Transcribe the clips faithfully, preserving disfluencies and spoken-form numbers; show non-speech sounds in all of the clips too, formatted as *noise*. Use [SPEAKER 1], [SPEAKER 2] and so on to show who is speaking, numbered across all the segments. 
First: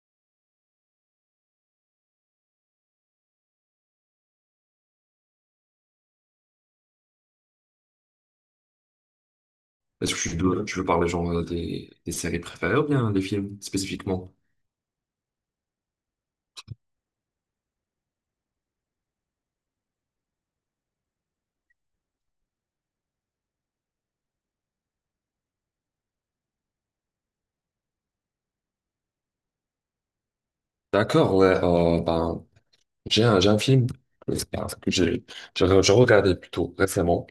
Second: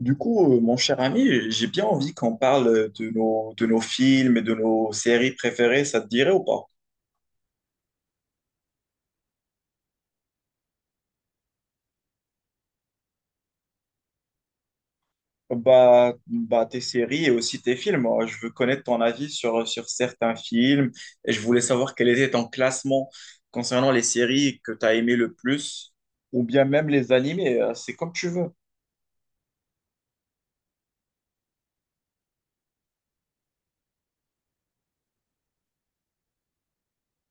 [SPEAKER 1] Du coup, euh, mon cher ami, j'ai bien envie qu'on parle de nos, de nos films et de nos séries préférées, ça te dirait ou pas?
[SPEAKER 2] Est-ce que tu veux, tu veux parler genre des, des séries préférées ou bien des films spécifiquement?
[SPEAKER 1] Bah, bah, tes séries et aussi tes films. Euh, Je veux connaître ton avis sur, sur certains films et je voulais savoir quel était ton classement concernant les séries que tu as aimées le plus ou bien même les animés. euh, C'est comme tu veux.
[SPEAKER 2] D'accord, ouais, euh, ben, j'ai un, j'ai un film que j'ai j'ai re- j'ai regardé plutôt récemment.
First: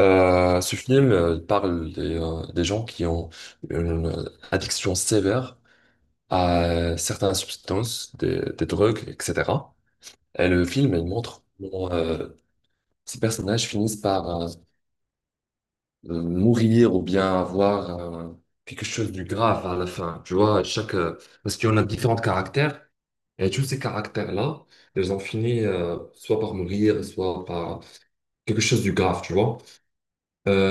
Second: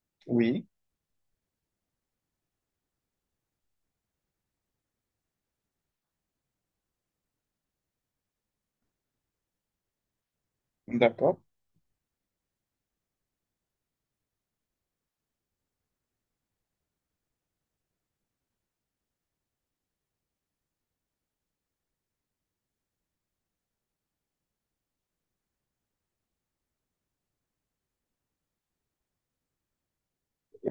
[SPEAKER 2] Euh,
[SPEAKER 1] Oui,
[SPEAKER 2] ce film euh, il parle des, euh, des gens qui ont une euh, addiction sévère à euh, certaines substances, des, des drogues, et cetera. Et le film, il
[SPEAKER 1] d'accord.
[SPEAKER 2] montre comment euh, ces personnages finissent par euh, euh, mourir ou bien avoir euh, quelque chose de grave à la fin. Tu vois, chaque, euh, parce qu'on a différents caractères et tous ces caractères-là, ils ont fini euh, soit par mourir, soit par quelque chose de grave, tu vois.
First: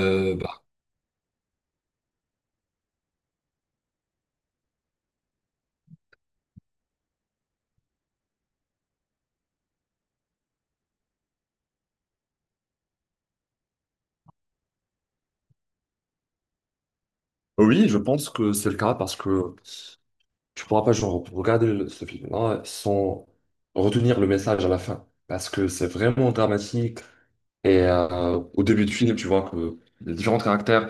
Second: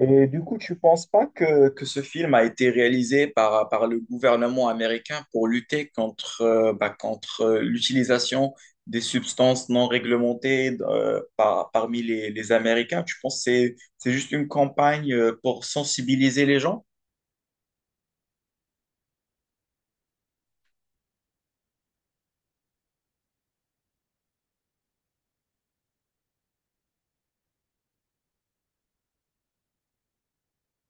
[SPEAKER 1] Et du coup,
[SPEAKER 2] bah,
[SPEAKER 1] tu penses pas que, que ce film a été réalisé par, par le gouvernement américain pour lutter contre, euh, bah, contre euh, l'utilisation des substances non réglementées euh, par- parmi les, les Américains? Tu penses que c'est, c'est juste une campagne euh, pour sensibiliser les gens?
[SPEAKER 2] oui, je pense que c'est le cas parce que tu pourras pas genre, regarder le- ce film-là sans retenir le message à la fin parce que c'est vraiment dramatique. Et euh, au début du film, tu vois que les différents caractères.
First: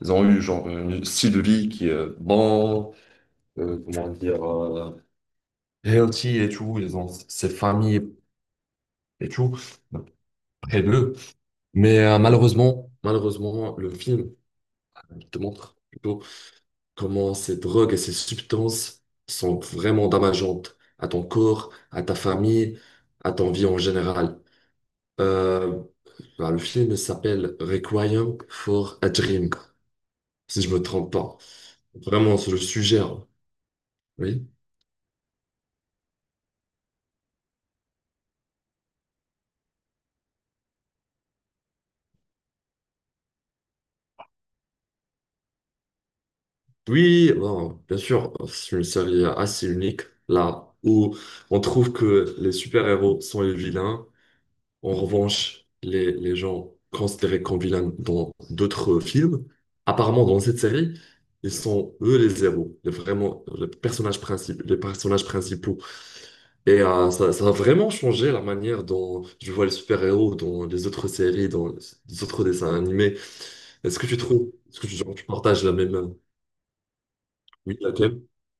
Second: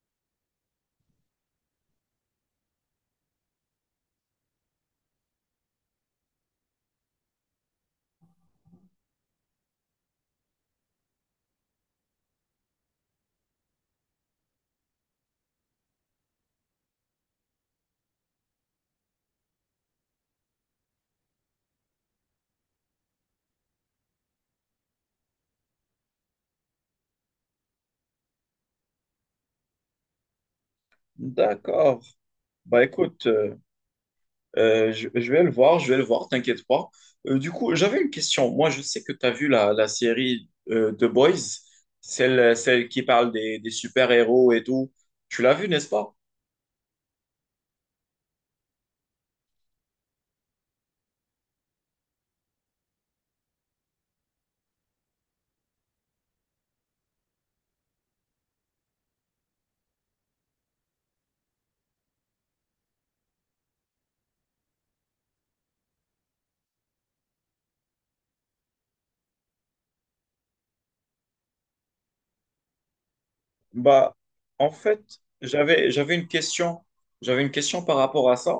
[SPEAKER 2] Ils ont eu genre un style de vie qui est euh, bon, euh, comment dire, euh, healthy et tout. Ils ont ces familles et tout près d'eux. Mais euh, malheureusement, malheureusement, le film te montre plutôt comment ces drogues et ces substances sont vraiment dommageantes à ton corps, à ta famille, à ton vie en général. Euh, bah, le film s'appelle Requiem for a Dream, si je me trompe pas.
[SPEAKER 1] D'accord.
[SPEAKER 2] Vraiment, c'est le
[SPEAKER 1] Bah
[SPEAKER 2] sujet, hein.
[SPEAKER 1] écoute. euh,
[SPEAKER 2] Oui.
[SPEAKER 1] Euh, je, je vais le voir, je vais le voir, t'inquiète pas. Euh, du coup, j'avais une question. Moi, je sais que tu as vu la, la série euh, The Boys, celle, celle qui parle des, des super-héros et tout. Tu l'as vue, n'est-ce pas?
[SPEAKER 2] Oui, bon, bien sûr, c'est une série assez unique, là où on trouve que les super-héros sont les vilains. En revanche, les, les gens considérés comme vilains dans d'autres films, apparemment dans cette série, ils sont eux les héros, les, vraiment les personnages principaux, les personnages principaux. Et euh, ça, ça a vraiment changé la manière dont je vois les super-héros dans les autres séries, dans les autres dessins animés. Est-ce que
[SPEAKER 1] Bah,
[SPEAKER 2] tu trouves,
[SPEAKER 1] en
[SPEAKER 2] est-ce que
[SPEAKER 1] fait,
[SPEAKER 2] tu, tu partages la
[SPEAKER 1] j'avais,
[SPEAKER 2] même... euh,
[SPEAKER 1] j'avais une question. J'avais une
[SPEAKER 2] Oui,
[SPEAKER 1] question par
[SPEAKER 2] laquelle?
[SPEAKER 1] rapport à ça.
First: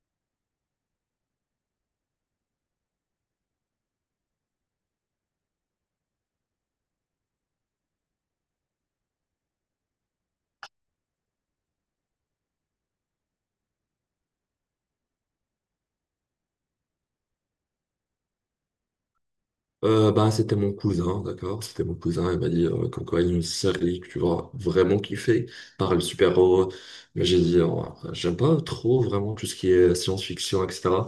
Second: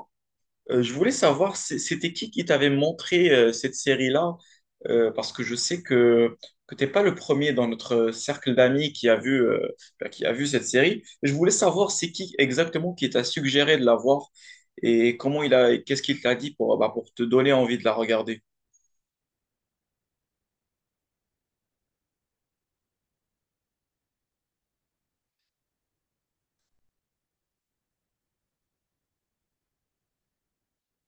[SPEAKER 1] Euh, je voulais savoir, c'est- c'était qui qui t'avait montré euh, cette série-là? Euh, parce que je sais que, que t'es pas le premier dans notre cercle d'amis qui a vu, euh, bah, qui a vu cette série. Je voulais savoir c'est qui exactement qui t'a suggéré de la voir et comment il a, qu'est-ce qu'il t'a dit pour, bah, pour te donner envie de la regarder.
[SPEAKER 2] Euh, bah, c'était mon cousin, d'accord? C'était mon cousin, il m'a dit euh, comme quoi il y a une série que tu vas vraiment kiffer, par le super-héros. Mais j'ai dit, euh, j'aime pas trop vraiment tout ce qui est science-fiction, et cetera.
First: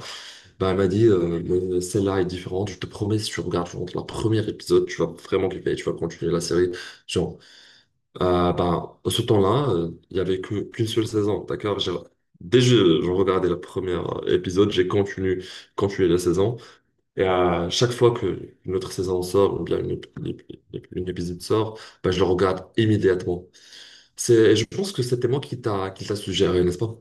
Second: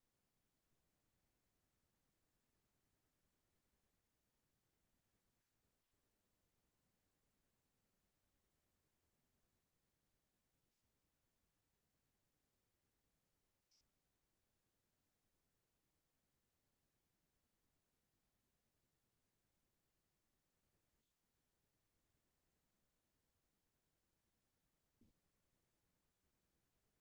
[SPEAKER 2] Bah, il m'a dit, euh, mais celle-là est différente, je te promets, si tu regardes genre, le premier épisode, tu vas vraiment kiffer, tu vas continuer la série. Genre, euh, bah, Ce temps-là, euh, il y avait que- qu'une seule saison, d'accord? J'ai- Dès que j'ai regardé le premier épisode, j'ai continué, continué la saison. Et à chaque fois que une autre saison sort ou bien une, ép- l'ép- l'ép- une épisode sort, ben, je le regarde immédiatement. C'est, je pense que c'était moi qui t'a qui t'a suggéré, n'est-ce pas?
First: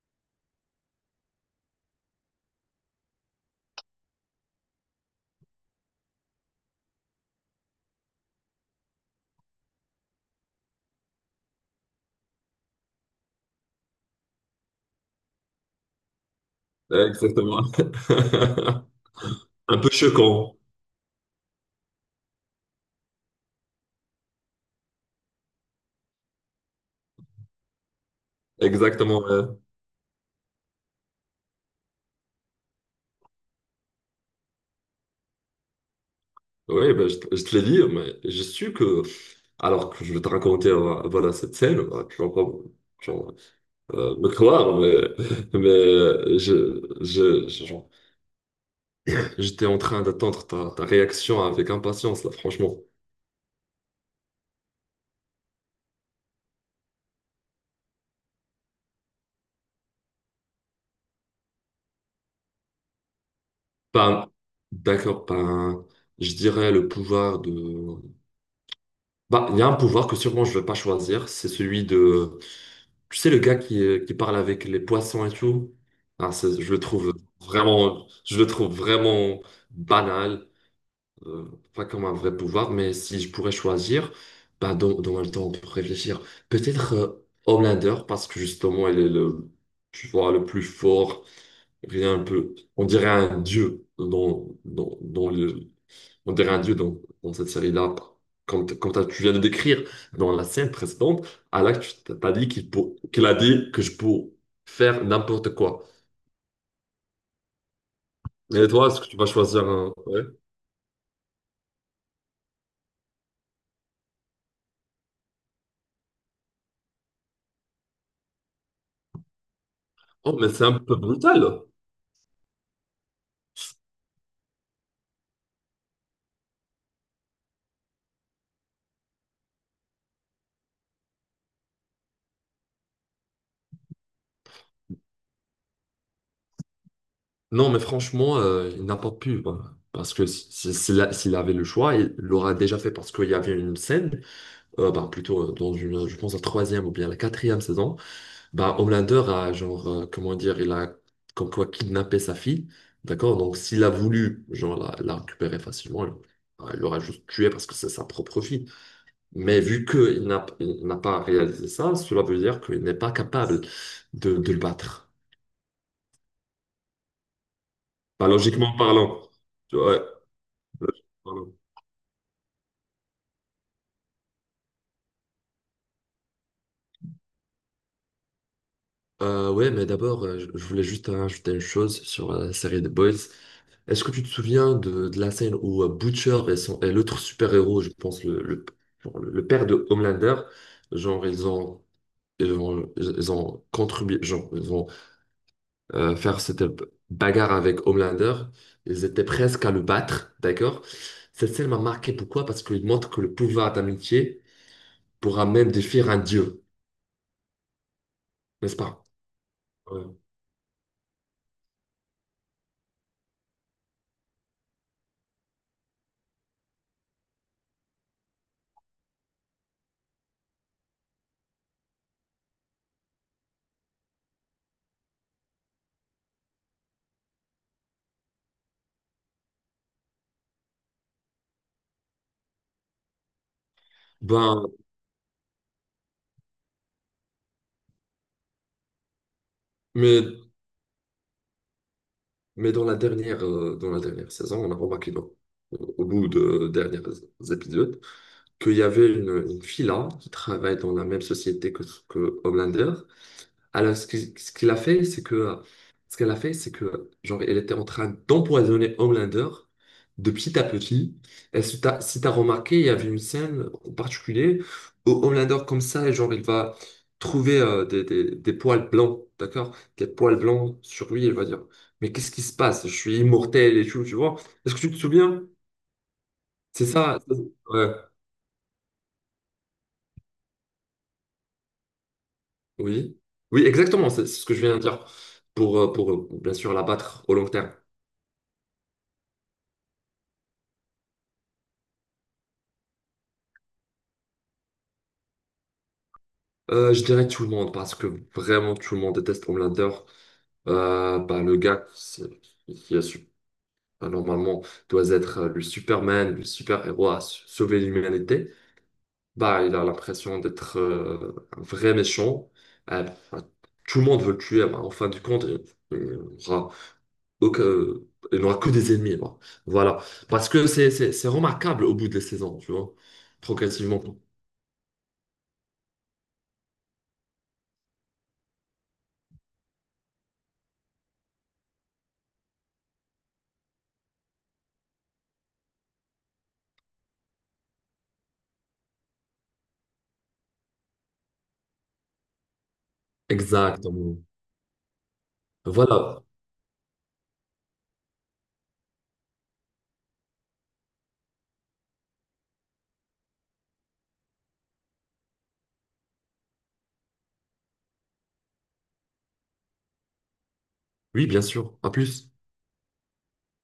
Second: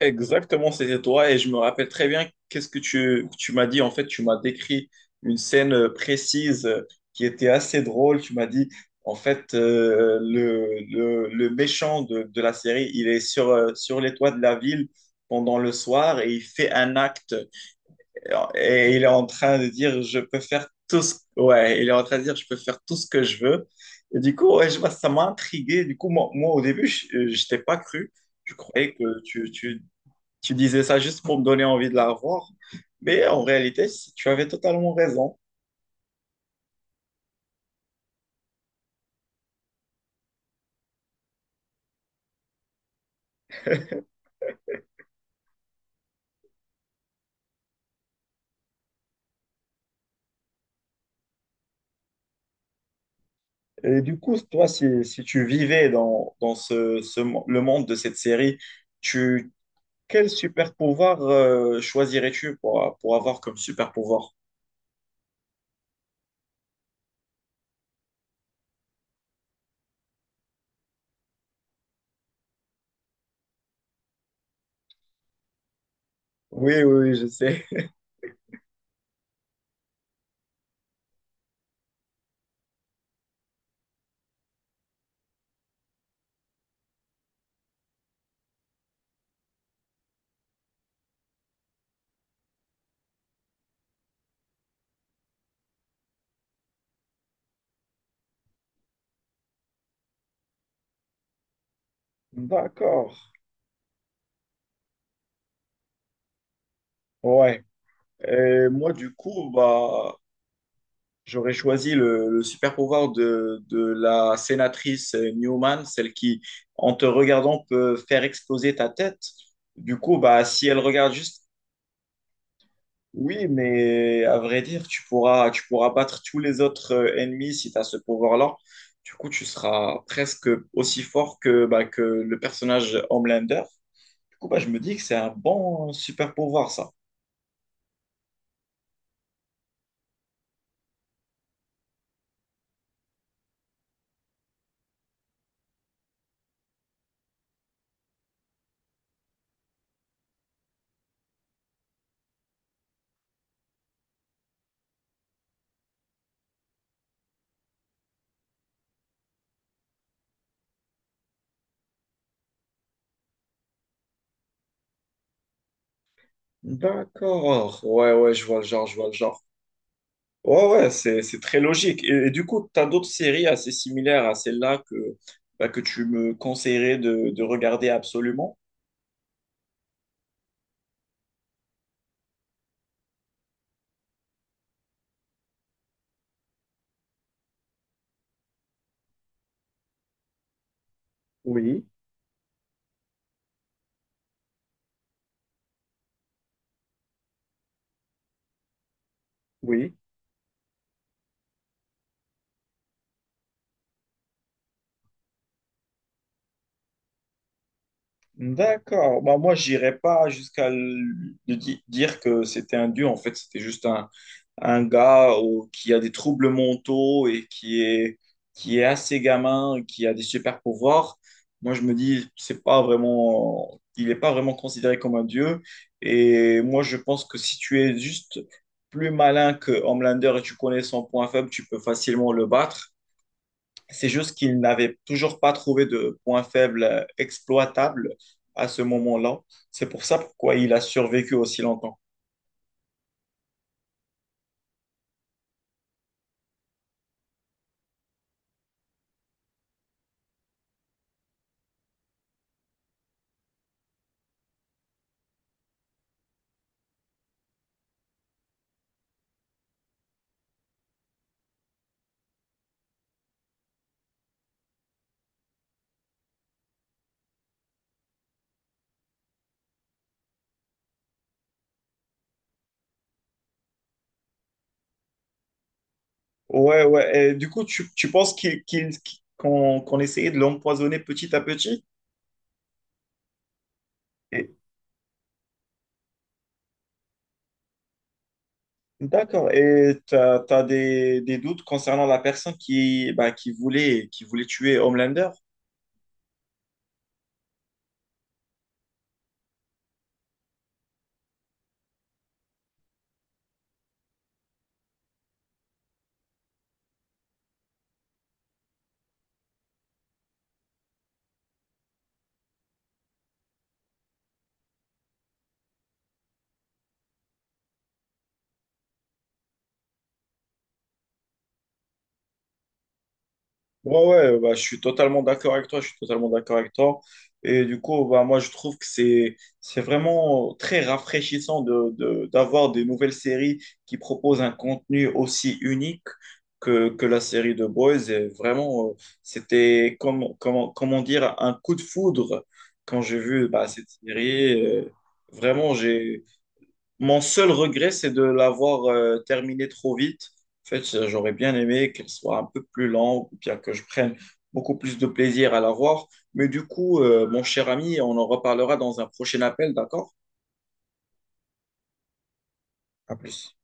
[SPEAKER 1] Exactement, c'était toi et je me rappelle très bien qu'est-ce que tu, tu m'as dit. En fait, tu m'as décrit une scène euh, précise euh, qui était assez drôle. Tu m'as dit, en fait, euh, le, le, le méchant de, de la série, il est sur, euh, sur les toits de la ville pendant le soir et il fait un acte
[SPEAKER 2] Exactement. *laughs*
[SPEAKER 1] et, il est en train de
[SPEAKER 2] Un peu
[SPEAKER 1] dire, je peux
[SPEAKER 2] choquant.
[SPEAKER 1] faire tout ce... Ouais, il est en train de dire, je peux faire tout ce que je veux. Et du coup, ouais, je ça m'a intrigué. Du coup, moi, moi, au début, je, je pas cru. Je croyais que
[SPEAKER 2] Exactement.
[SPEAKER 1] tu, tu, tu disais ça juste pour me donner envie de la voir, mais en réalité, c- tu avais totalement raison.
[SPEAKER 2] Oui, ben, je, te je te l'ai dit, mais j'ai su que, alors que je vais te raconter euh, voilà, cette scène, euh, tu vas pas genre, euh, me croire, mais, mais euh, je, je, je- genre, j'étais en train d'attendre ta, ta réaction avec impatience, là, franchement.
[SPEAKER 1] Et du coup, toi, si, si tu vivais dans, dans ce, ce mo- le monde de cette série, tu, quel super pouvoir euh, choisirais-tu pour, pour avoir comme super
[SPEAKER 2] Pas,
[SPEAKER 1] pouvoir?
[SPEAKER 2] d'accord, pas un- Je dirais le pouvoir de... Bah, il y a un pouvoir que sûrement je ne vais pas choisir, c'est celui de... Tu sais, le gars qui, euh, qui parle avec les poissons et tout. Ah, c'est- je
[SPEAKER 1] Oui,
[SPEAKER 2] le
[SPEAKER 1] oui,
[SPEAKER 2] trouve
[SPEAKER 1] oui, je sais.
[SPEAKER 2] vraiment, je le trouve vraiment banal, euh, pas comme un vrai pouvoir, mais si je pourrais choisir, bah, dans, dans le temps pour réfléchir, peut-être euh, Homelander, parce que justement, il est le, tu vois, le plus fort, rien un peu... On dirait un dieu dans, dans, dans le on dirait un dieu dans, dans cette série-là. Comme, t- comme t'as- tu viens de décrire dans la scène précédente, Alak, tu t- t'as dit qu'il pour-
[SPEAKER 1] D'accord.
[SPEAKER 2] qu'il a dit que je peux faire n'importe quoi.
[SPEAKER 1] Ouais.
[SPEAKER 2] Et
[SPEAKER 1] Et
[SPEAKER 2] toi,
[SPEAKER 1] moi,
[SPEAKER 2] est-ce que
[SPEAKER 1] du
[SPEAKER 2] tu vas
[SPEAKER 1] coup,
[SPEAKER 2] choisir un...
[SPEAKER 1] bah,
[SPEAKER 2] ouais.
[SPEAKER 1] j'aurais choisi le, le super pouvoir de, de la sénatrice Newman, celle qui, en te regardant, peut faire exploser ta tête. Du coup,
[SPEAKER 2] Oh,
[SPEAKER 1] bah,
[SPEAKER 2] mais c'est
[SPEAKER 1] si
[SPEAKER 2] un
[SPEAKER 1] elle
[SPEAKER 2] peu
[SPEAKER 1] regarde juste,
[SPEAKER 2] brutal.
[SPEAKER 1] oui, mais à vrai dire, tu pourras, tu pourras battre tous les autres euh, ennemis si tu as ce pouvoir-là. Du coup, tu seras presque aussi fort que, bah, que le personnage Homelander. Du coup, bah, je me dis que c'est un bon super pouvoir, ça.
[SPEAKER 2] Non, mais franchement, euh, il n'a pas pu, voilà. Parce que si- si- s'il a- s'il avait le choix, il l'aurait déjà fait parce qu'il y avait une scène, euh, bah, plutôt euh, dans une, je pense, la troisième ou bien la quatrième saison. Bah, Homelander a, genre, euh, comment dire, il a comme quoi kidnappé sa fille, d'accord? Donc, s'il a voulu, genre, la, la récupérer facilement, il bah, il l'aura juste tué parce que c'est sa propre fille. Mais vu qu'il n'a, il n'a pas réalisé ça, cela veut dire qu'il n'est pas capable de, de le battre.
[SPEAKER 1] D'accord. Ouais,
[SPEAKER 2] Bah,
[SPEAKER 1] ouais, je vois le
[SPEAKER 2] logiquement
[SPEAKER 1] genre, je vois le
[SPEAKER 2] parlant.
[SPEAKER 1] genre.
[SPEAKER 2] Ouais,
[SPEAKER 1] Ouais, ouais,
[SPEAKER 2] logiquement
[SPEAKER 1] c'est, c'est
[SPEAKER 2] parlant.
[SPEAKER 1] très logique. Et, et du coup, tu as d'autres séries assez similaires à celle-là que, bah, que tu me conseillerais de, de regarder absolument.
[SPEAKER 2] Euh, ouais, mais d'abord, euh, je je voulais juste ajouter une chose sur la série The Boys. Est-ce que tu te souviens de, de la scène où euh, Butcher et, son- et l'autre super-héros, je pense le, le, genre le- le père de Homelander, genre ils ont
[SPEAKER 1] Oui,
[SPEAKER 2] ils ont, ils ont contribué, genre ils ont euh, faire cette bagarre avec Homelander, ils étaient presque à le
[SPEAKER 1] oui.
[SPEAKER 2] battre, d'accord? Cette scène m'a marqué, pourquoi? Parce qu'il montre que le pouvoir d'amitié pourra même défier un dieu, n'est-ce pas?
[SPEAKER 1] D'accord. Bah, moi, j'irais
[SPEAKER 2] Ouais.
[SPEAKER 1] pas jusqu'à le- de di- dire que c'était un dieu. En fait, c'était juste un, un gars au- qui a des troubles mentaux et qui est, qui est assez gamin, qui a des super pouvoirs. Moi, je me dis, c'est pas vraiment, il n'est pas vraiment considéré comme un dieu. Et moi, je pense que si tu es juste plus malin que Homelander et tu connais son point faible, tu peux facilement le battre. C'est juste qu'ils
[SPEAKER 2] Ben,
[SPEAKER 1] n'avaient toujours pas trouvé de point faible euh, exploitable à ce moment-là. C'est pour ça
[SPEAKER 2] mais,
[SPEAKER 1] pourquoi il a survécu aussi longtemps.
[SPEAKER 2] mais dans la dernière, euh, dans la dernière saison, on a remarqué non, au bout de derniers épisodes, qu'il y avait une, une fille là qui travaille dans la même société que, que Homelander. Alors, ce qui- ce qu'il a fait, c'est que, ce qu'elle a fait, c'est que, genre, elle était en train d'empoisonner Homelander de petit à petit. Et si t'as, si t'as remarqué, il y avait une scène en particulier où Homelander, comme ça, genre, il va trouver euh, des, des, des poils blancs, d'accord? Des poils blancs sur lui, il va dire, mais qu'est-ce qui se passe? Je suis immortel et tout, tu vois? Est-ce que tu te souviens?
[SPEAKER 1] Ouais,
[SPEAKER 2] C'est ça,
[SPEAKER 1] ouais. Et du coup, tu,
[SPEAKER 2] ouais.
[SPEAKER 1] tu penses qu'il, qu'il- qu'on, qu'on essayait de l'empoisonner petit à petit?
[SPEAKER 2] Oui, oui, exactement, c'est c'est ce que
[SPEAKER 1] Et-
[SPEAKER 2] je viens de dire pour, euh, pour, euh, bien sûr l'abattre au long terme.
[SPEAKER 1] D'accord. Et tu as, des, des doutes concernant la personne qui, bah, qui voulait, qui voulait tuer Homelander?
[SPEAKER 2] Euh, je dirais tout le monde parce que vraiment tout le monde déteste Homelander. Euh, bah, le gars c'est- qui a su- bah, normalement doit être euh, le Superman, le super-héros à s- sauver l'humanité, bah, il a l'impression d'être euh, un vrai méchant. Euh, bah, Tout le monde veut le tuer, bah, en fin du compte, il, il aura aucun- il n'aura que des ennemis, quoi. Voilà. Parce que c'est c'est- c'est remarquable au bout des saisons, tu vois.
[SPEAKER 1] Ouais,
[SPEAKER 2] Progressivement.
[SPEAKER 1] ouais, bah, je suis totalement d'accord avec toi, je suis totalement d'accord avec toi. Et du coup, bah, moi, je trouve que c'est, c'est vraiment très rafraîchissant de, de- d'avoir des nouvelles séries qui proposent un contenu aussi unique que, que la série de Boys. Et vraiment, euh, c'était, comme, comment, comment dire, un coup de foudre quand j'ai vu bah, cette
[SPEAKER 2] Exactement.
[SPEAKER 1] série. Euh, vraiment,
[SPEAKER 2] Voilà.
[SPEAKER 1] mon seul regret, c'est de l'avoir euh, terminé trop vite. En fait, j'aurais bien aimé qu'elle soit un peu plus lente, ou bien que je prenne beaucoup plus de plaisir à la voir. Mais du coup, euh, mon cher ami, on en reparlera dans un prochain appel, d'accord?
[SPEAKER 2] Oui, bien sûr. À plus.
[SPEAKER 1] À plus.